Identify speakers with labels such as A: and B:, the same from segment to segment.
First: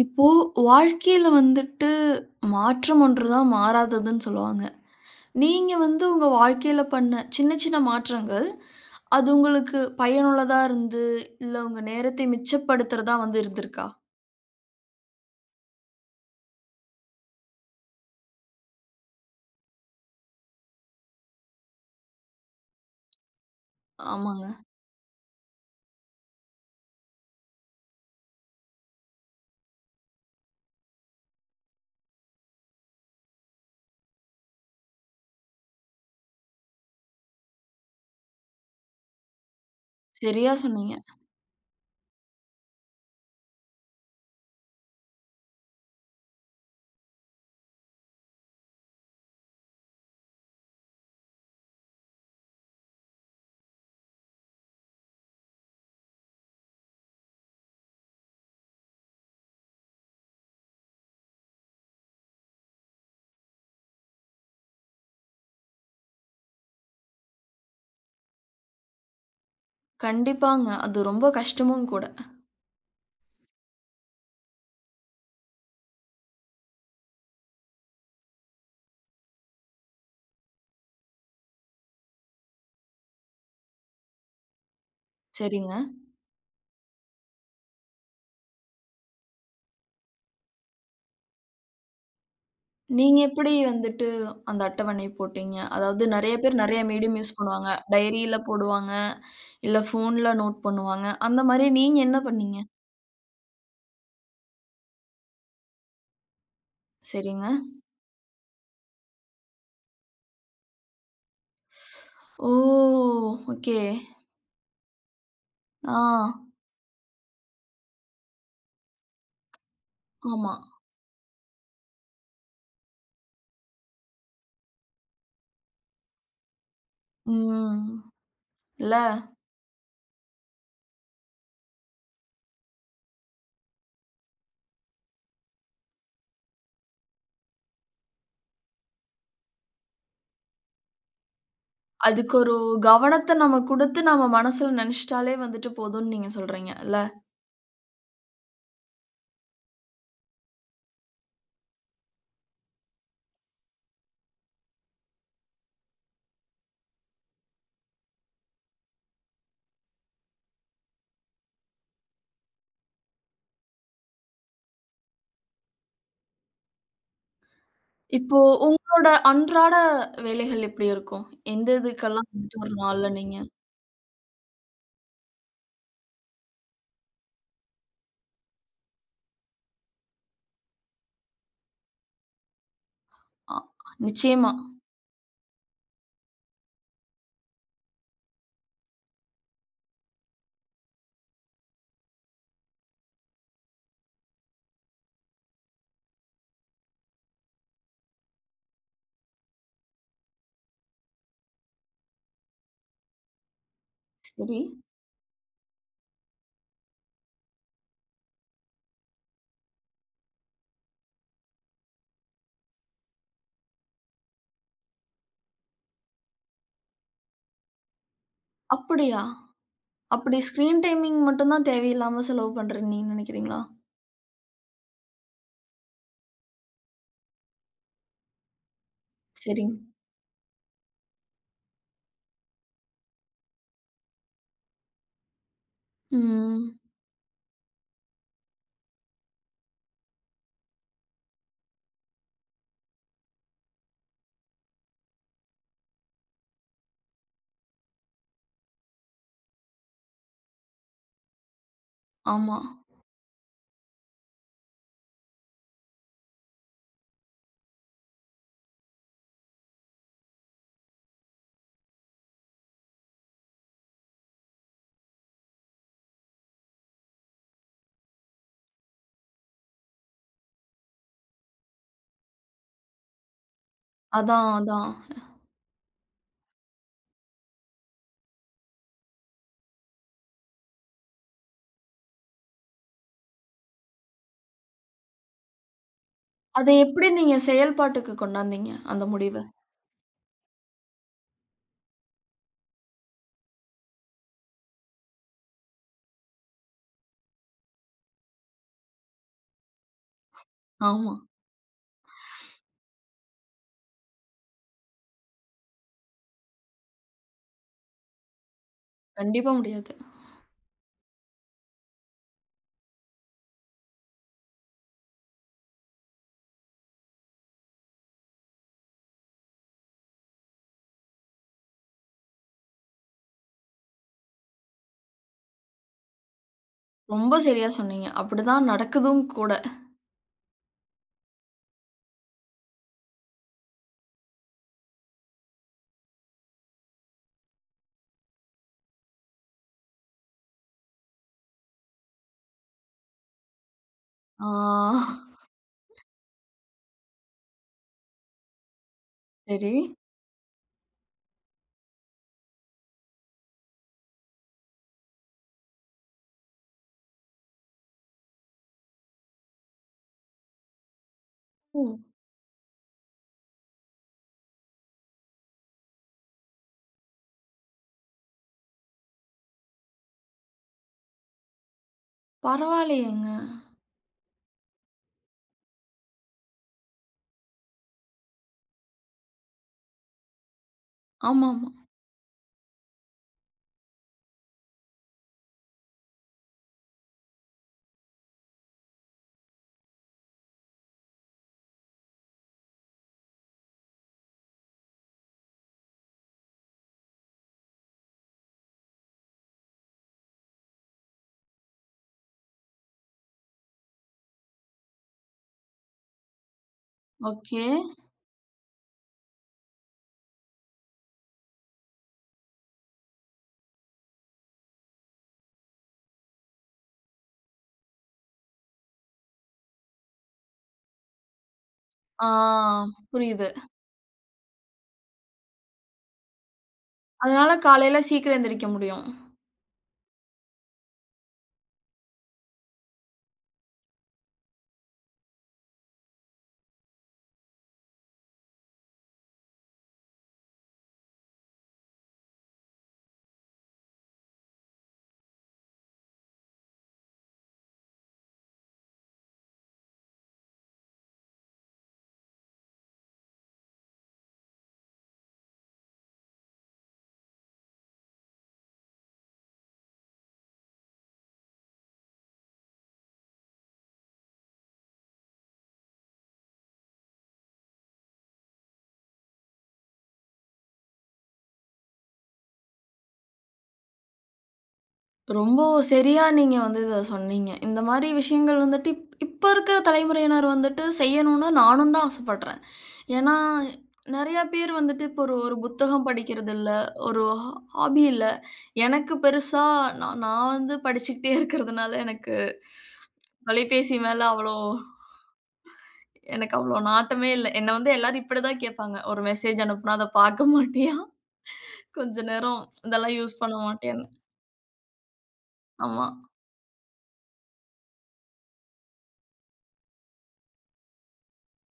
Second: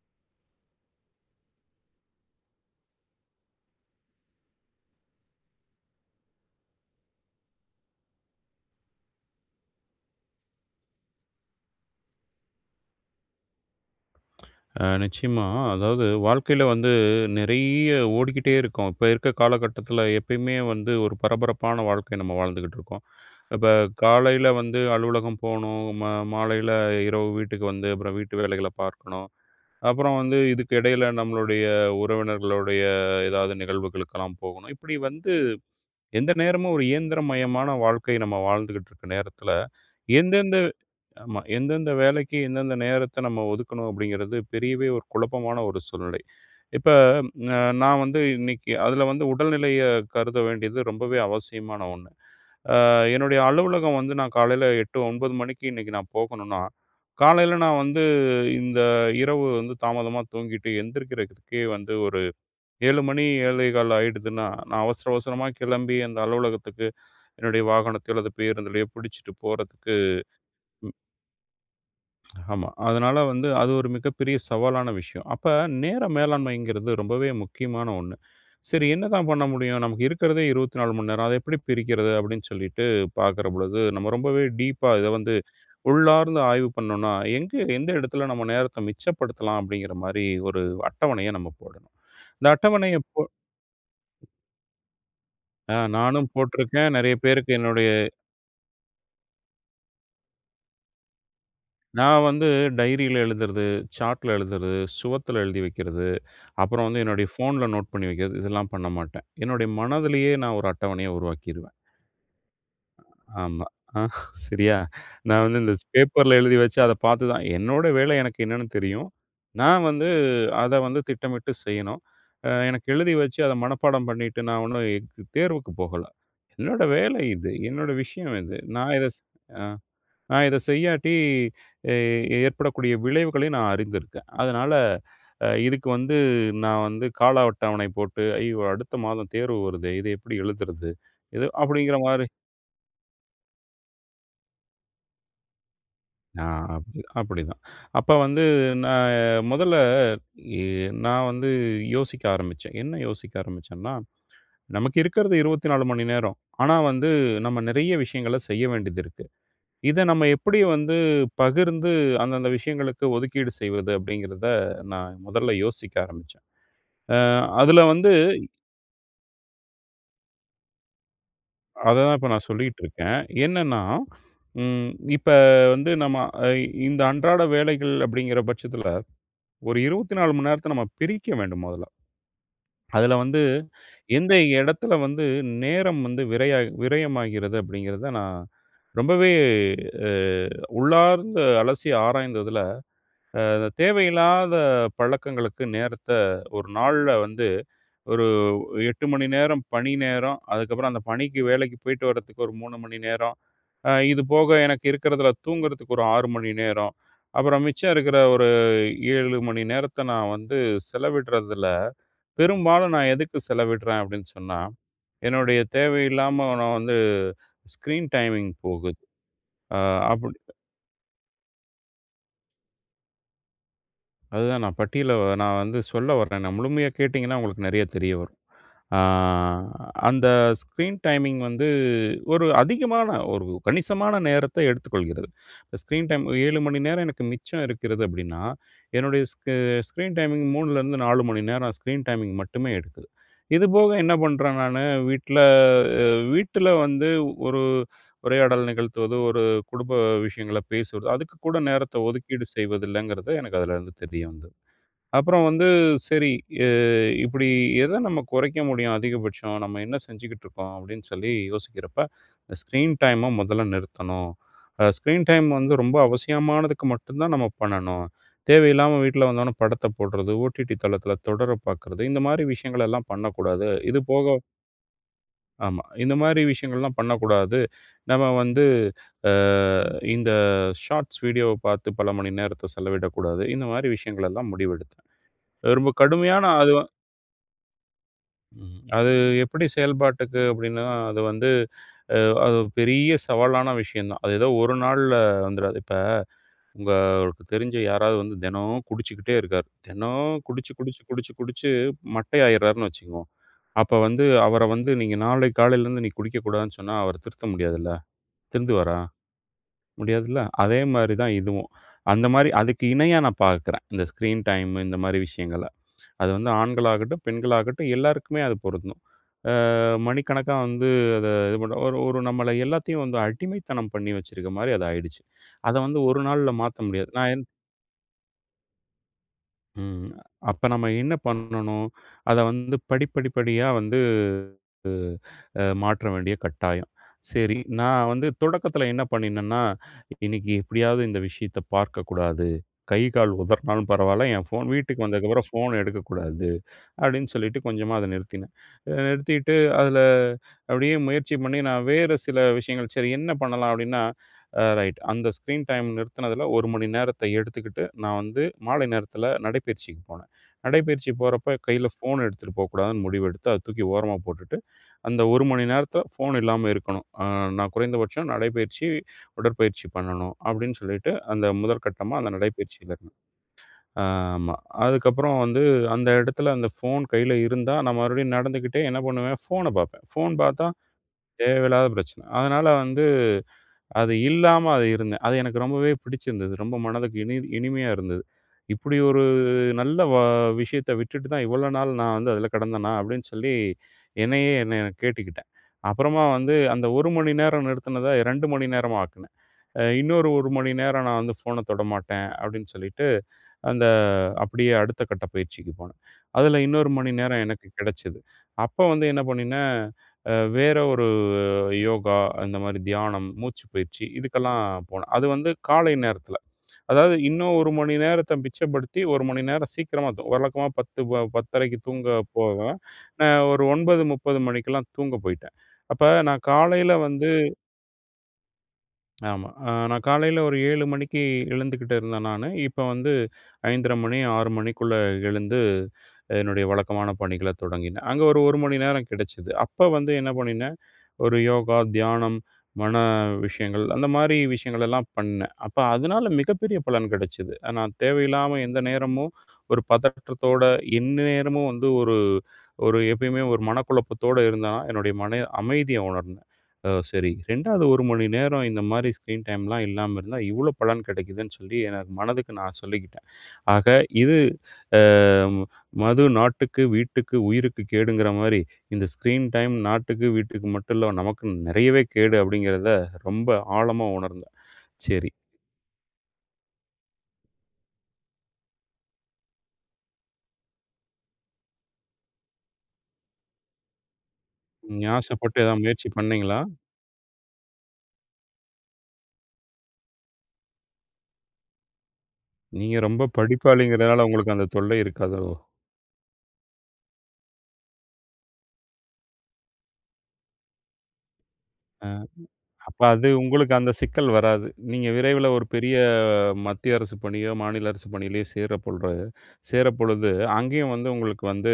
A: இப்போ வாழ்க்கையில வந்துட்டு மாற்றம் ஒன்றுதான் மாறாததுன்னு சொல்லுவாங்க. நீங்க வந்து உங்க வாழ்க்கையில பண்ண சின்ன சின்ன மாற்றங்கள், அது உங்களுக்கு பயனுள்ளதா இருந்து, இல்ல உங்க நேரத்தை மிச்சப்படுத்துறதா வந்து இருந்திருக்கா?
B: நிச்சயமா. அதாவது வாழ்க்கையில வந்து நிறைய ஓடிக்கிட்டே இருக்கோம். இப்ப இருக்க காலகட்டத்தில எப்பயுமே வந்து ஒரு பரபரப்பான வாழ்க்கைய நம்ம வாழ்ந்துகிட்டு இருக்கோம். இப்ப
A: ஆமாங்க.
B: காலையில வந்து அலுவலகம் போணும், மாலையில இரவு வீட்டுக்கு வந்து அப்புறம் வீட்டு வேலைகள பார்க்கணும். அப்புறம் வந்து இதுக்கு இடையில நம்மளுடைய உறவினர்களுடைய ஏதாவது நிகழ்வுகளுக்கெல்லாம் போகணும். இப்படி வந்து எந்த நேரமும் ஒரு இயந்திரமயமான வாழ்க்கை நம்ம வாழ்ந்துகிட்டு இருக்க நேரத்தில,
A: சரியா
B: எந்தெந்த
A: சொன்னீங்க.
B: ஆமா. எந்தெந்த வேலைக்கு எந்தெந்த நேரத்த நம்ம ஒதுக்கணும் அப்படிங்கிறது பெரியவே ஒரு குழப்பமான ஒரு சூழ்நிலை. இப்ப அ நான் வந்து இன்னைக்கு அதுல வந்து உடல்நிலைய கருத வேண்டியது ரொம்பவே அவசியமான ஒண்ணு. அ என்னுடைய அலுவலகம் வந்து நான் காலையில 8, 9 மணிக்கு இன்னைக்கு நான் போகணும்னா, காலையில நான் வந்து இந்த இரவு வந்து தாமதமா தூங்கிட்டு எந்திரிக்கிறதுக்கே வந்து ஒரு 7 மணி 7:15 ஆயிடுதுன்னா, நான் அவசர அவசரமா கிளம்பி அந்த அலுவலகத்துக்கு என்னுடைய வாகனத்தையோ அல்லது பேருந்துலயோ பிடிச்சிட்டு போறதுக்கு
A: கண்டிப்பாங்க. அது ரொம்ப கஷ்டமும் கூட.
B: ஆமா. அதனால வந்து அது ஒரு மிகப்பெரிய சவாலான விஷயம். அப்ப நேர மேலாண்மைங்கிறது ரொம்பவே முக்கியமான ஒண்ணு. சரி என்னதான் பண்ண முடியும்? நமக்கு இருக்கிறதே 24 மணி நேரம். அத எப்படி பிரிக்கிறது? அப்படின்னு சொல்லிட்டு பார்க்கிற பொழுது, நம்ம ரொம்பவே டீப்பா இத வந்து
A: சரிங்க.
B: உள்ளார்ந்து ஆய்வு பண்ணோம்னா, எங்க எந்த இடத்துல நம்ம நேரத்த மிச்சப்படுத்தலாம்? அப்படிங்கிற மாரி ஒரு அட்டவணைய நம்ம போடணும். இந்த அட்டவணைய
A: நீங்க
B: போ
A: எப்படி வந்துட்டு அந்த அட்டவணை போட்டீங்க?
B: அ
A: அதாவது
B: நானும்
A: நெறைய பேர் நெறைய
B: போட்டிருக்கேன். நெறைய
A: மீடியம் யூஸ்
B: பேருக்கு
A: பண்ணுவாங்க.
B: என்னுடைய
A: டைரியில போடுவாங்க, இல்ல ஃபோன்ல நோட் பண்ணுவாங்க. அந்த மாரி நீங்க என்ன
B: நான் வந்து
A: பண்ணீங்க?
B: டைரியில எழுதுறது, சார்ட்ல எழுதுறது, சுவத்துல எழுதி வைக்கிறது. அப்புறம் வந்து என்னுடைய
A: சரிங்க.
B: ஃபோன்ல நோட் பண்ணி வைக்கிறது. இதெல்லாம் பண்ண மாட்டேன். என்னுடைய மனதிலேயே நான் ஒரு அட்டவணைய உருவாக்கிருவேன்.
A: ஓ!
B: ஆமா.
A: ஓகே.
B: ஆ சரியா? நான் வந்து இந்த
A: ஆ,
B: பேப்பர்ல எழுதி வச்சு அத பார்த்து தான் என்னோட வேலை எனக்கு என்னன்னு தெரியும். நான் வந்து
A: ஆமா.
B: அத வந்து திட்டமிட்டு செய்யணும். எனக்கு எழுதி வச்சு அத மனப்பாடம் பண்ணிட்டு நான் ஒண்ணும் தேர்வுக்கு போகல. என்னோட வேலை இது. என்னோட
A: ம்.
B: விஷயம் இது. நான்
A: இல்ல,
B: இத ஸ் ஆ. நான் இத செய்யாட்டி எ ஏற்படக்கூடிய விளைவுகளை நான் அறிந்திருக்கேன். அதனால இதுக்கு வந்து நான் வந்து கால அட்டவணை போட்டு, ஐயோ! அடுத்த மாதம் தேர்வு வருதே! இத எப்படி எழுதுறது? இது அப்படிங்கிற மாரி
A: அதுக்கு ஒரு கவனத்த நம்ம குடுத்து, நம்ம மனசுல நெனச்சுட்டாலே வந்துட்டு போதும்ன்னு நீங்க
B: ஆ
A: சொல்றீங்க, இல்ல?
B: அப்டி அப்படிதான். அப்ப வந்து நான் முதல்ல எ நான் வந்து யோசிக்க ஆரம்பிச்சேன். என்ன யோசிக்க ஆரம்பிச்சேன்னா, நமக்கு இருக்கிறது 24 மணி நேரம். ஆனா வந்து நம்ம நெறைய விஷயங்கள செய்ய வேண்டியது இருக்கு. இத நம்ம எப்படி வந்து பகிர்ந்து அந்தந்த விஷயங்களுக்கு ஒதுக்கீடு செய்வது அப்படிங்கிறத நான் முதல்ல யோசிக்க ஆரம்பிச்சேன். அ அதுல வந்து
A: இப்போ உங்களோட அன்றாட வேலைகள் எப்படி இருக்கும்? எந்த
B: அததான் இப்ப
A: இதுக்கெல்லாம்
B: நான்
A: வந்துட்டு ஒரு
B: சொல்லிட்டு
A: நாள்ல
B: இருக்கேன்.
A: நீங்க
B: என்னன்னா, ம் இப்ப வந்து நம்ம அ இந்த அன்றாட வேலைகள் அப்படிங்கிற பட்சத்துல, ஒரு 24 மணி நேரத்த நம்ம பிரிக்க வேண்டும் முதல்ல. அதுல வந்து
A: அ
B: எந்த
A: நிச்சயமா.
B: இடத்துல வந்து நேரம் வந்து விரயமாகிறது அப்படிங்கிறத நான் ரொம்பவே அ உள்ளார்ந்து அலசி ஆராய்ந்ததுல அ தேவையில்லாத பழக்கங்களுக்கு நேரத்த ஒரு நாள்ல வந்து ஒரு 8 மணி நேரம் பணி நேரம், அதுக்கப்புறம் அந்த பணிக்கு வேலைக்கு போயிட்டு வர்றதுக்கு ஒரு 3 மணி நேரம், இது போக
A: சரி.
B: எனக்கு இருக்கிறதுல தூங்குறதுக்கு ஒரு 6 மணி நேரம், அப்புறம் மிச்சம் இருக்கிற ஒரு 7 மணி நேரத்த நான் வந்து செலவிடுறதில, பெரும்பாலும் நான் எதுக்கு செலவிடுறேன் அப்படின்னு சொன்னா, என்னுடைய தேவையில்லாம நான் வந்து ஸ்க்ரீன் டைமிங் போகுது.
A: அப்படியா?
B: அ அப்
A: அப்படி ஸ்க்ரீன் டைமிங் மட்டும் தான் தேவையில்லாம செலவு பண்றேன்னு நீங்க நெனைக்கிறீங்களா?
B: அதுதான் நான் பட்டியல நான் வந்து சொல்ல வரேன். நான் முழுமையா கேட்டீங்கன்னா, உங்களுக்கு நெறைய தெரிய வரும். ஆ
A: சரிங்க.
B: அந்த ஸ்க்ரீன் டைமிங் வந்து ஒரு அதிகமான ஒரு கணிசமான நேரத்தை எடுத்துக்கொள்கிறது. ஸ்க்ரீன் டைம் 7
A: ம்.
B: மணி நேரம் எனக்கு மிச்சம் இருக்கிறது அப்படின்னா, என்னுடைய ஸ்க் ஸ்க்ரீன் டைமிங் 3லருந்து 4 மணி நேரம் ஸ்க்ரீன் டைமிங் மட்டுமே எடுக்குது. இது போக என்ன பண்றேன் நானு, வீட்ல அ வீட்ல வந்து ஒரு உரையாடல் நிகழ்த்துவது, ஒரு குடும்ப விஷயங்கள பேசுறது. அதுக்கு கூட நேரத்த ஒதுக்கீடு
A: ஆமா.
B: செய்வதில்லங்கிறது எனக்கு அதுலருந்து தெரிய வந்தது. அப்புறம் வந்து சரி எ இப்டி எத நம்ம குறைக்க முடியும் அதிகபட்சம்? நம்ம என்ன செஞ்சுக்கிட்டு இருக்கோம்? அப்டின்னு சொல்லி யோசிக்கிறப்ப, இந்த ஸ்க்ரீன் டைம முதல்ல நிறுத்தணும். ஸ்க்ரீன் டைம் வந்து ரொம்ப அவசியமானதுக்கு மட்டும் தான் நம்ம பண்ணணும். தேவையில்லாம வீட்ல வந்தோனே படத்த போடுறது, ஓடிடி தளத்தில தொடர பார்க்குறது, இந்த மாரி விஷயங்களெல்லாம் பண்ணக்கூடாது. இது போக
A: அதான், அதான்.
B: ஆமா. இந்த மாரி விஷயங்கள்லாம் பண்ணக்கூடாது. நம்ம வந்து அ ம். இந்த ஷார்ட்ஸ் வீடியோவ பார்த்து பல மணி நேரத்த செலவிடக்கூடாது. இந்த மாரி விஷயங்கள் எல்லாம் முடிவெடுத்தேன். ரொம்ப கடுமையான
A: அத
B: அது வ
A: எப்படி நீங்க செயல்பாட்டுக்கு கொண்டாந்தீங்க,
B: ம்.
A: அந்த
B: அது
A: முடிவ?
B: எப்படி செயல்பாட்டுக்கு அப்படின்னா, அது வந்து அ அது ஒரு பெரிய சவாலான விஷயம் தான். அது ஏதோ ஒரு நாள்ல வந்துராது. இப்ப உங்களுக்கு தெரிஞ்ச யாராவது வந்து தினம் குடிச்சுக்கிட்டே இருக்காரு. தினம் குடிச்சு, குடிச்சு,
A: ஆமா.
B: குடிச்சு, குடிச்சு மட்டை ஆயிடுறாருன்னு வச்சுக்குவோம். அப்ப வந்து அவர வந்து நீங்க நாளை காலையிலேருந்து நீ குடிக்கக்கூடாதுன்னு சொன்னா அவர திருத்த முடியாதுல்ல. திருந்துவாரா?
A: கண்டிப்பா முடியாது.
B: முடியாதுல்ல. அதே மாரி தான் இதுவும். அந்த மாரி அதுக்கு இணையா நான் பார்க்குறேன். இந்த ஸ்க்ரீன் டைம் இந்த மாரி விஷயங்கள. அது வந்து ஆண்களாகட்டும், பெண்களாகட்டும் எல்லாருக்குமே அது பொருந்தும். மணிக்கணக்கா வந்து அத இது பண்ண ஒரு ஒரு நம்மள எல்லாத்தையும் வந்து அடிமைத்தனம் பண்ணி வச்சிருக்க மாரி அது ஆயிடுச்சு. அத வந்து ஒரு நாள்ல மாத்த முடியாது.
A: ரொம்ப
B: நான்
A: சரியா சொன்னீங்க. அப்படிதான் நடக்குதும் கூட.
B: ம். அப்ப நம்ம என்ன பண்ணணும்? அத வந்து படிப்படிப்படியா வந்து மாற்ற வேண்டிய கட்டாயம். சரி, நான் வந்து தொடக்கத்தில என்ன பண்ணினேன்னா, இன்னைக்கு எப்படியாவது இந்த விஷயத்த பார்க்கக்கூடாது. கை, கால் உதறினாலும் பரவால்ல, என் ஃபோன் வீட்டுக்கு
A: ஆ
B: வந்ததுக்கப்புறம் ஃபோன் எடுக்கக்கூடாது. அப்படின்னு சொல்லிட்டு கொஞ்சமா அத நிறுத்தினேன். நிறுத்திட்டு
A: சரி.
B: அதுல அப்படியே முயற்சி பண்ணி நான் வேறு சில விஷயங்கள், சரி என்ன பண்ணலாம் அப்படின்னா, அ ரைட் அந்த ஸ்க்ரீன் டைம் நிறுத்துனதுல 1 மணி நேரத்தை எடுத்துக்கிட்டு, நான் வந்து மாலை நேரத்தில நடைப்பயிற்சிக்கு போனேன். நடைப்பயிற்சி போறப்ப
A: ஓ!
B: கையில ஃபோன் எடுத்துட்டு போகக்கூடாதுன்னு முடிவெடுத்து, அத தூக்கி ஓரமா போட்டுட்டு, அந்த 1 மணி நேரத்தில ஃபோன் இல்லாம இருக்கணும். நான் குறைந்தபட்சம் நடைப்பயிற்சி, உடற்பயிற்சி பண்ணணும் அப்படின்னு சொல்லிட்டு, அந்த முதற்கட்டமா அந்த நடைப்பயிற்சியில
A: பரவாயில்லையேங்க.
B: ஆமா. அதுக்கப்புறம் வந்து அந்த இடத்துல அந்த ஃபோன் கையில இருந்தா, நான் மறுபடியும் நடந்துக்கிட்டே என்ன பண்ணுவேன், ஃபோன பார்ப்பேன். ஃபோன் பார்த்தா
A: ஆமாமா.
B: தேவையில்லாத பிரச்சனை. அதனால வந்து அது இல்லாம அது இருந்தேன். அது எனக்கு ரொம்பவே பிடிச்சிருந்தது. ரொம்ப மனதுக்கு இனிமையா இருந்தது. இப்படி ஒரு நல்ல வ விஷயத்த விட்டுட்டு தான் இவ்வளோ நாள் நான் வந்து அதில கடந்தேனா? அப்படின்னு சொல்லி என்னையே கேட்டுக்கிட்டேன். அப்புறமா வந்து அந்த 1 மணி நேரம் நிறுத்தினத 2 மணி நேரமா ஆக்குனேன். இன்னொரு 1 மணி நேரம் நான் வந்து ஃபோன தொடமாட்டேன் அப்படின்னு சொல்லிட்டு அந்த அப்படியே அடுத்த கட்ட பயிற்சிக்கு போனேன். அதில இன்னொரு மணி நேரம்
A: ஓகே.
B: எனக்கு கிடைச்சது. அப்ப வந்து என்ன பண்ணினேன், வேற ஒரு யோகா, இந்த மாரி தியானம், மூச்சு பயிற்சி இதுக்கெல்லாம் போனேன். அது வந்து காலை நேரத்தில. அதாவது இன்னும் 1 மணி நேரத்த மிச்சப்படுத்தி 1 மணி நேரம் சீக்கிரமா வழக்கமா 10 ப 10:30க்கு தூங்க
A: ஆ
B: போவேன். நான்
A: புரியுது.
B: ஒரு 9:30 மணிக்கெல்லாம் தூங்க போயிட்டேன். அப்ப நான் காலையில வந்து
A: அதனால காலையில சீக்கிரம் எந்திரிக்க முடியும்.
B: ஆமா. நான் காலையில ஒரு 7 மணிக்கு எழுந்துக்கிட்டு இருந்தேன் நானு. இப்ப வந்து 5:30 மணி, 6 மணிக்குள்ள எழுந்து, என்னுடைய வழக்கமான பணிகள தொடங்கினேன். அங்க ஒரு 1 மணி நேரம் கிடைச்சது. அப்ப வந்து என்ன பண்ணினேன் ஒரு யோகா, தியானம், மன விஷயங்கள் அந்த மாரி விஷயங்கள் எல்லாம் பண்ணேன். அப்ப அதனால மிகப்பெரிய பலன் கிடைச்சது. நான் தேவையில்லாம எந்த நேரமும் ஒரு பதற்றத்தோட, எந்நேரமும் வந்து ஒரு ஒரு எப்பயுமே ஒரு மனக்குழப்பத்தோட இருந்தேன்னா, என்னுடைய மன அமைதிய உணர்ந்தேன். சரி 2வது 1 மணி நேரம் இந்த மாரி ஸ்க்ரீன் டைம்லாம் இல்லாம இருந்தா, இவ்ளோ பலன் கிடைக்குதுன்னு சொல்லி எனக்கு மனதுக்கு நான் சொல்லிக்கிட்டேன். ஆக இது ம் மது நாட்டுக்கு, வீட்டுக்கு, உயிருக்கு கேடுங்கிற மாரி, இந்த ஸ்க்ரீன் டைம் நாட்டுக்கு, வீட்டுக்கு மட்டும் இல்ல, நமக்கு நெறையவே கேடு அப்படிங்கிறத ரொம்ப ஆழமா உணர்ந்தேன். சரி.
A: ரொம்ப சரியா நீங்க வந்து இத சொன்னீங்க. இந்த மாரி விஷயங்கள் வந்துட்டு இப்ப இருக்கிற தலைமுறையினர் வந்துட்டு செய்யணும்னு நானும் தான் ஆசைப்படுறேன். ஏன்னா, நெறைய பேர்
B: நீங்க
A: வந்துட்டு இப்போ ஒரு ஒரு
B: ஆசைப்பட்டு ஏதாவது
A: புத்தகம்
B: முயற்சி
A: படிக்கிறது
B: பண்ணீங்களா?
A: இல்ல, ஒரு ஹாபி இல்ல. எனக்கு பெருசா நான் நான் வந்து படிச்சுக்கிட்டே இருக்கிறதுனால எனக்கு
B: நீங்க ரொம்ப
A: தொலைபேசி மேல
B: படிப்பாளிங்கிறனால
A: அவ்வளோ
B: உங்களுக்கு அந்த தொல்லை இருக்காதோ?
A: எனக்கு அவ்வளோ நாட்டமே இல்ல. என்ன வந்து எல்லாரும் இப்படிதான் கேட்பாங்க. "ஒரு மெசேஜ் அனுப்புனா அத பார்க்க மாட்டியா?
B: அ
A: கொஞ்ச நேரம்
B: அப்ப
A: இதெல்லாம்
B: அது
A: யூஸ் பண்ண
B: உங்களுக்கு அந்த
A: மாட்டியான்னு?"
B: சிக்கல் வராது. நீங்க விரைவில ஒரு பெரிய
A: ஆமா,
B: மத்திய அரசு பணியோ, மாநில அரசு பணியிலயோ சேரப்பொழுது, அங்கேயும் வந்து உங்களுக்கு வந்து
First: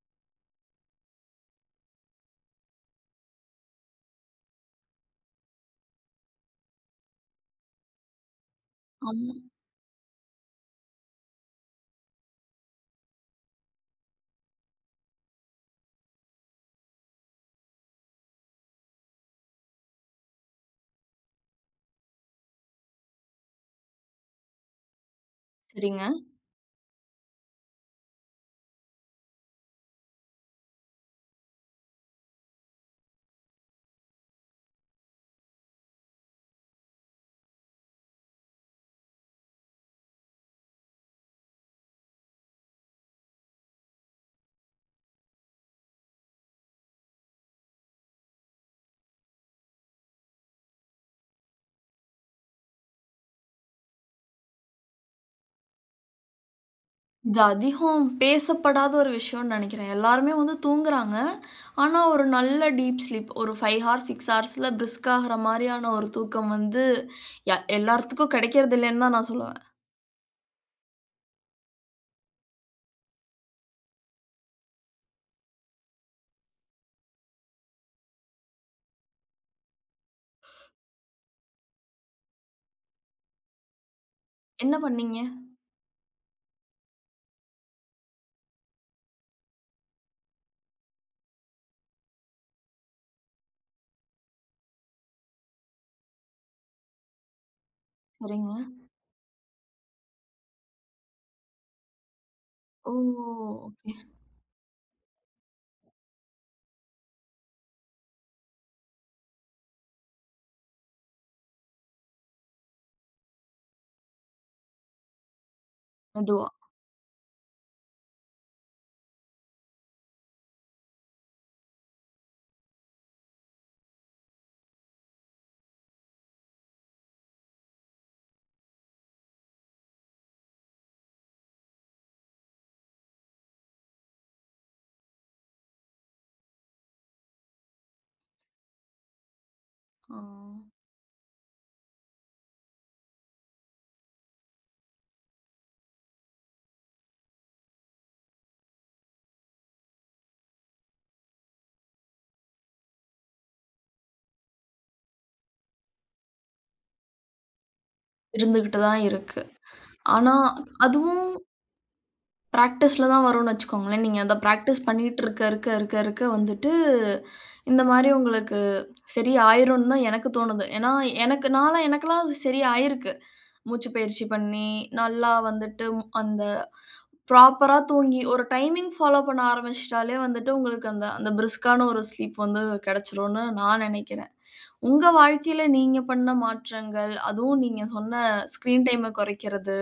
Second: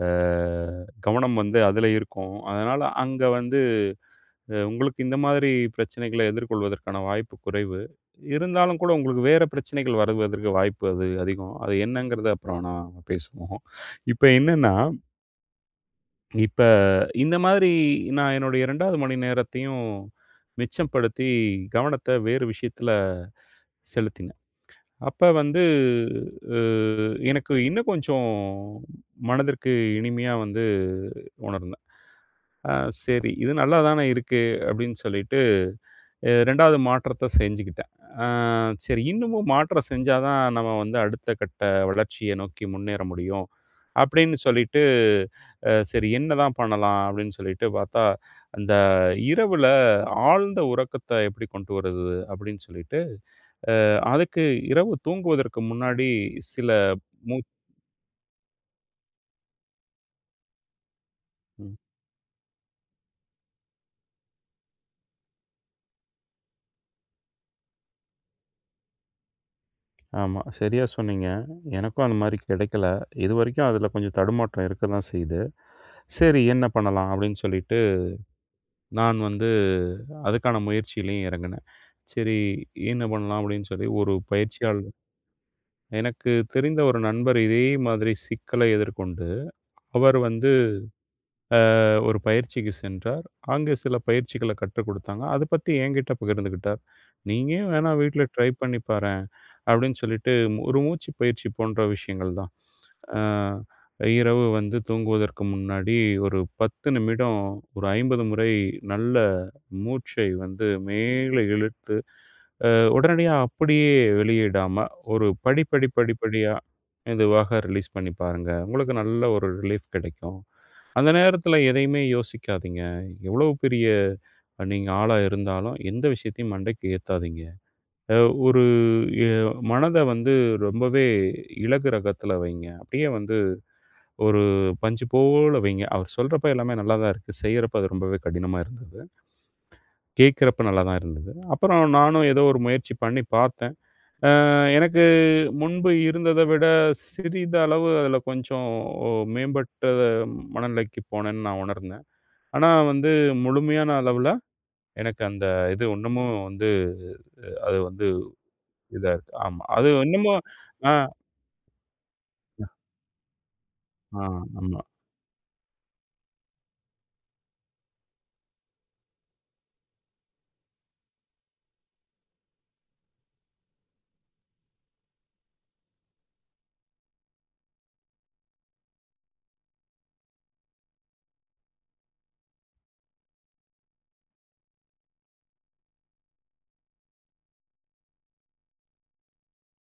B: அ கவனம் வந்து அதில இருக்கும். அதனால அங்க வந்து உங்களுக்கு இந்த மாதிரி பிரச்சனைகள எதிர்கொள்வதற்கான வாய்ப்பு குறைவு. இருந்தாலும் கூட உங்களுக்கு
A: ஆமா.
B: வேற பிரச்சனைகள் வருவதற்கு வாய்ப்பு அது அதிகம். அது என்னங்கிறத அப்புறம் நான் பேசுவோம். இப்ப என்னன்னா, இப்ப இந்த மாதிரி நான் என்னுடைய 2வது மணி நேரத்தையும் மிச்சப்படுத்தி கவனத்த வேறு விஷயத்துல செலுத்தினேன். அப்ப வந்து
A: சரிங்க.
B: அ எனக்கு இன்னும் கொஞ்சம் மனதிற்கு இனிமையா வந்து உணர்ந்தேன். "ஆ சரி, இது நல்லா தானே இருக்கு" அப்படின்னு சொல்லிட்டு ரெண்டாவது மாற்றத்த செஞ்சுக்கிட்டேன். அ சரி இன்னமும் மாற்றம் செஞ்சா தான் நம்ம வந்து அடுத்த கட்ட வளர்ச்சிய நோக்கி முன்னேற முடியும். அப்படின்னு சொல்லிட்டு, சரி என்னதான் பண்ணலாம் அப்படின்னு சொல்லிட்டு பார்த்தா, அந்த இரவுல ஆழ்ந்த உறக்கத்த எப்படி கொண்டு வரது அப்படின்னு சொல்லிட்டு, அதுக்கு இரவு தூங்குவதற்கு முன்னாடி சில
A: இது
B: மூச்
A: அதிகம் பேசப்படாத ஒரு விஷயம்னு நெனைக்கிறேன். எல்லாருமே வந்து தூங்குறாங்க.
B: ம்.
A: ஆனா, ஒரு நல்ல டீப் ஸ்லீப் ஒரு 5 ஹார்ஸ், 6 ஹார்ஸ்ல பிரிஸ்க் ஆகுற மாரியான ஒரு தூக்கம் வந்து எல்லாத்துக்கும் கிடைக்கிறது இல்லன்னு தான் நான் சொல்லுவேன்.
B: ஆமா. சரியா சொன்னீங்க. எனக்கும் அந்த மாரி கிடைக்கல. இதுவரைக்கும் அதுல கொஞ்சம் தடுமாற்றம் இருக்க தான் செய்யுது. சரி என்ன பண்ணலாம் அப்படின்னு சொல்லிட்டு நான் வந்து அதுக்கான முயற்சியிலயும் இறங்குனேன். சரி என்ன பண்ணலாம் அப்படின்னு சொல்லி ஒரு
A: என்ன
B: பயிற்சியாளர்
A: பண்ணீங்க?
B: எனக்கு தெரிந்த ஒரு நண்பர் இதே மாதிரி சிக்கலை எதிர்கொண்டு, அவர் வந்து ஒரு பயிற்சிக்கு சென்றார். அங்கே சில பயிற்சிகள கற்றுக் குடுத்தாங்க. அத பத்தி என்கிட்ட பகிர்ந்துக்கிட்டார். "நீயும் வேணா வீட்ல ட்ரை
A: சரிங்க.
B: பண்ணி பாரேன்" அப்படின்னு சொல்லிட்டு ஒரு மூச்சு பயிற்சி போன்ற விஷயங்கள் தான்.
A: ஓ!
B: அ
A: ஓகே.
B: இரவு வந்து தூங்குவதற்கு முன்னாடி ஒரு 10 நிமிடம், ஒரு 50 முறை நல்ல மூச்சை வந்து மேலே இழுத்து, உடனடியா அப்படியே வெளியிடாம, ஒரு படி படி படி
A: மெதுவா.
B: படியா மெதுவாக ரிலீஸ் பண்ணி பாருங்க. உங்களுக்கு நல்ல ஒரு ரிலீஃப் கிடைக்கும். அந்த நேரத்தில எதையுமே யோசிக்காதீங்க. எவ்வளவு பெரிய நீங்க ஆளா இருந்தாலும், எந்த விஷயத்தையும் மண்டைக்கு ஏத்தாதீங்க. அ ஒரு எ மனத வந்து ரொம்பவே இலகு ரகத்தில வைங்க. அப்படியே வந்து ஒரு பஞ்சு போல வைங்க. அவர் சொல்றப்ப எல்லாமே நல்லா தான் இருக்கு. செய்றப்ப அது ரொம்பவே கடினமா இருந்தது.
A: ஆ.
B: கேட்கிறப்ப நல்லா தான் இருந்தது. அப்புறம் நானும் ஏதோ ஒரு முயற்சி பண்ணி பார்த்தேன். எனக்கு முன்பு இருந்தத விட சிறிதளவு அதில கொஞ்சம் ஒ மேம்பட்ட மனநிலைக்கு போனேன்னு நான் உணர்ந்தேன். ஆனா வந்து முழுமையான அளவுல எனக்கு அந்த இது இன்னமும் வந்து அது வந்து
A: இருந்துகிட்டு தான்
B: இதா இருக்கு.
A: இருக்கு.
B: ஆமா. அது
A: ஆனா,
B: இன்னமும் ஆ,
A: அதுவும் பிராக்டிஸ்ல தான் வரும்னு வச்சுக்கோங்களேன். நீங்க
B: ஆ
A: அத
B: ஆமா.
A: பிராக்டிஸ் பண்ணிட்டு இருக்க, இருக்க, இருக்க, இருக்க வந்துட்டு, இந்த மாரி உங்களுக்கு சரி ஆயிரும்னு தான் எனக்கு தோணுது. ஏன்னா, எனக்கு நான்லாம் எனக்கெல்லாம் அது சரி ஆயிருக்கு. மூச்சுப் பயிற்சி பண்ணி, நல்லா வந்துட்டு அந்த ப்ராப்பரா தூங்கி, ஒரு டைமிங் ஃபாலோ பண்ண ஆரம்பிச்சுட்டாலே வந்துட்டு உங்களுக்கு அந்த அந்த பிரிஸ்க்கான ஒரு ஸ்லீப் வந்து கெடைச்சிரும்னு நான் நெனைக்கிறேன். உங்க வாழ்க்கையில நீங்க பண்ண மாற்றங்கள், அதுவும் நீங்க சொன்ன ஸ்க்ரீன் டைம குறைக்கிறது,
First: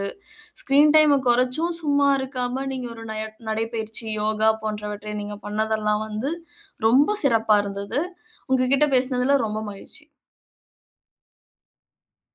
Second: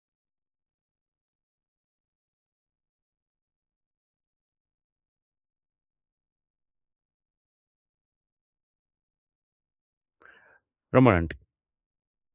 A: ஸ்க்ரீன் டைம குறைச்சும் சும்மா இருக்காம நீங்க ஒரு நடைப்பயிற்சி, யோகா போன்றவற்றை நீங்க பண்ணதெல்லாம் வந்து ரொம்ப சிறப்பா இருந்தது. உங்ககிட்ட பேசினதுல ரொம்ப மகிழ்ச்சி.
B: ரொம்ப நன்றி.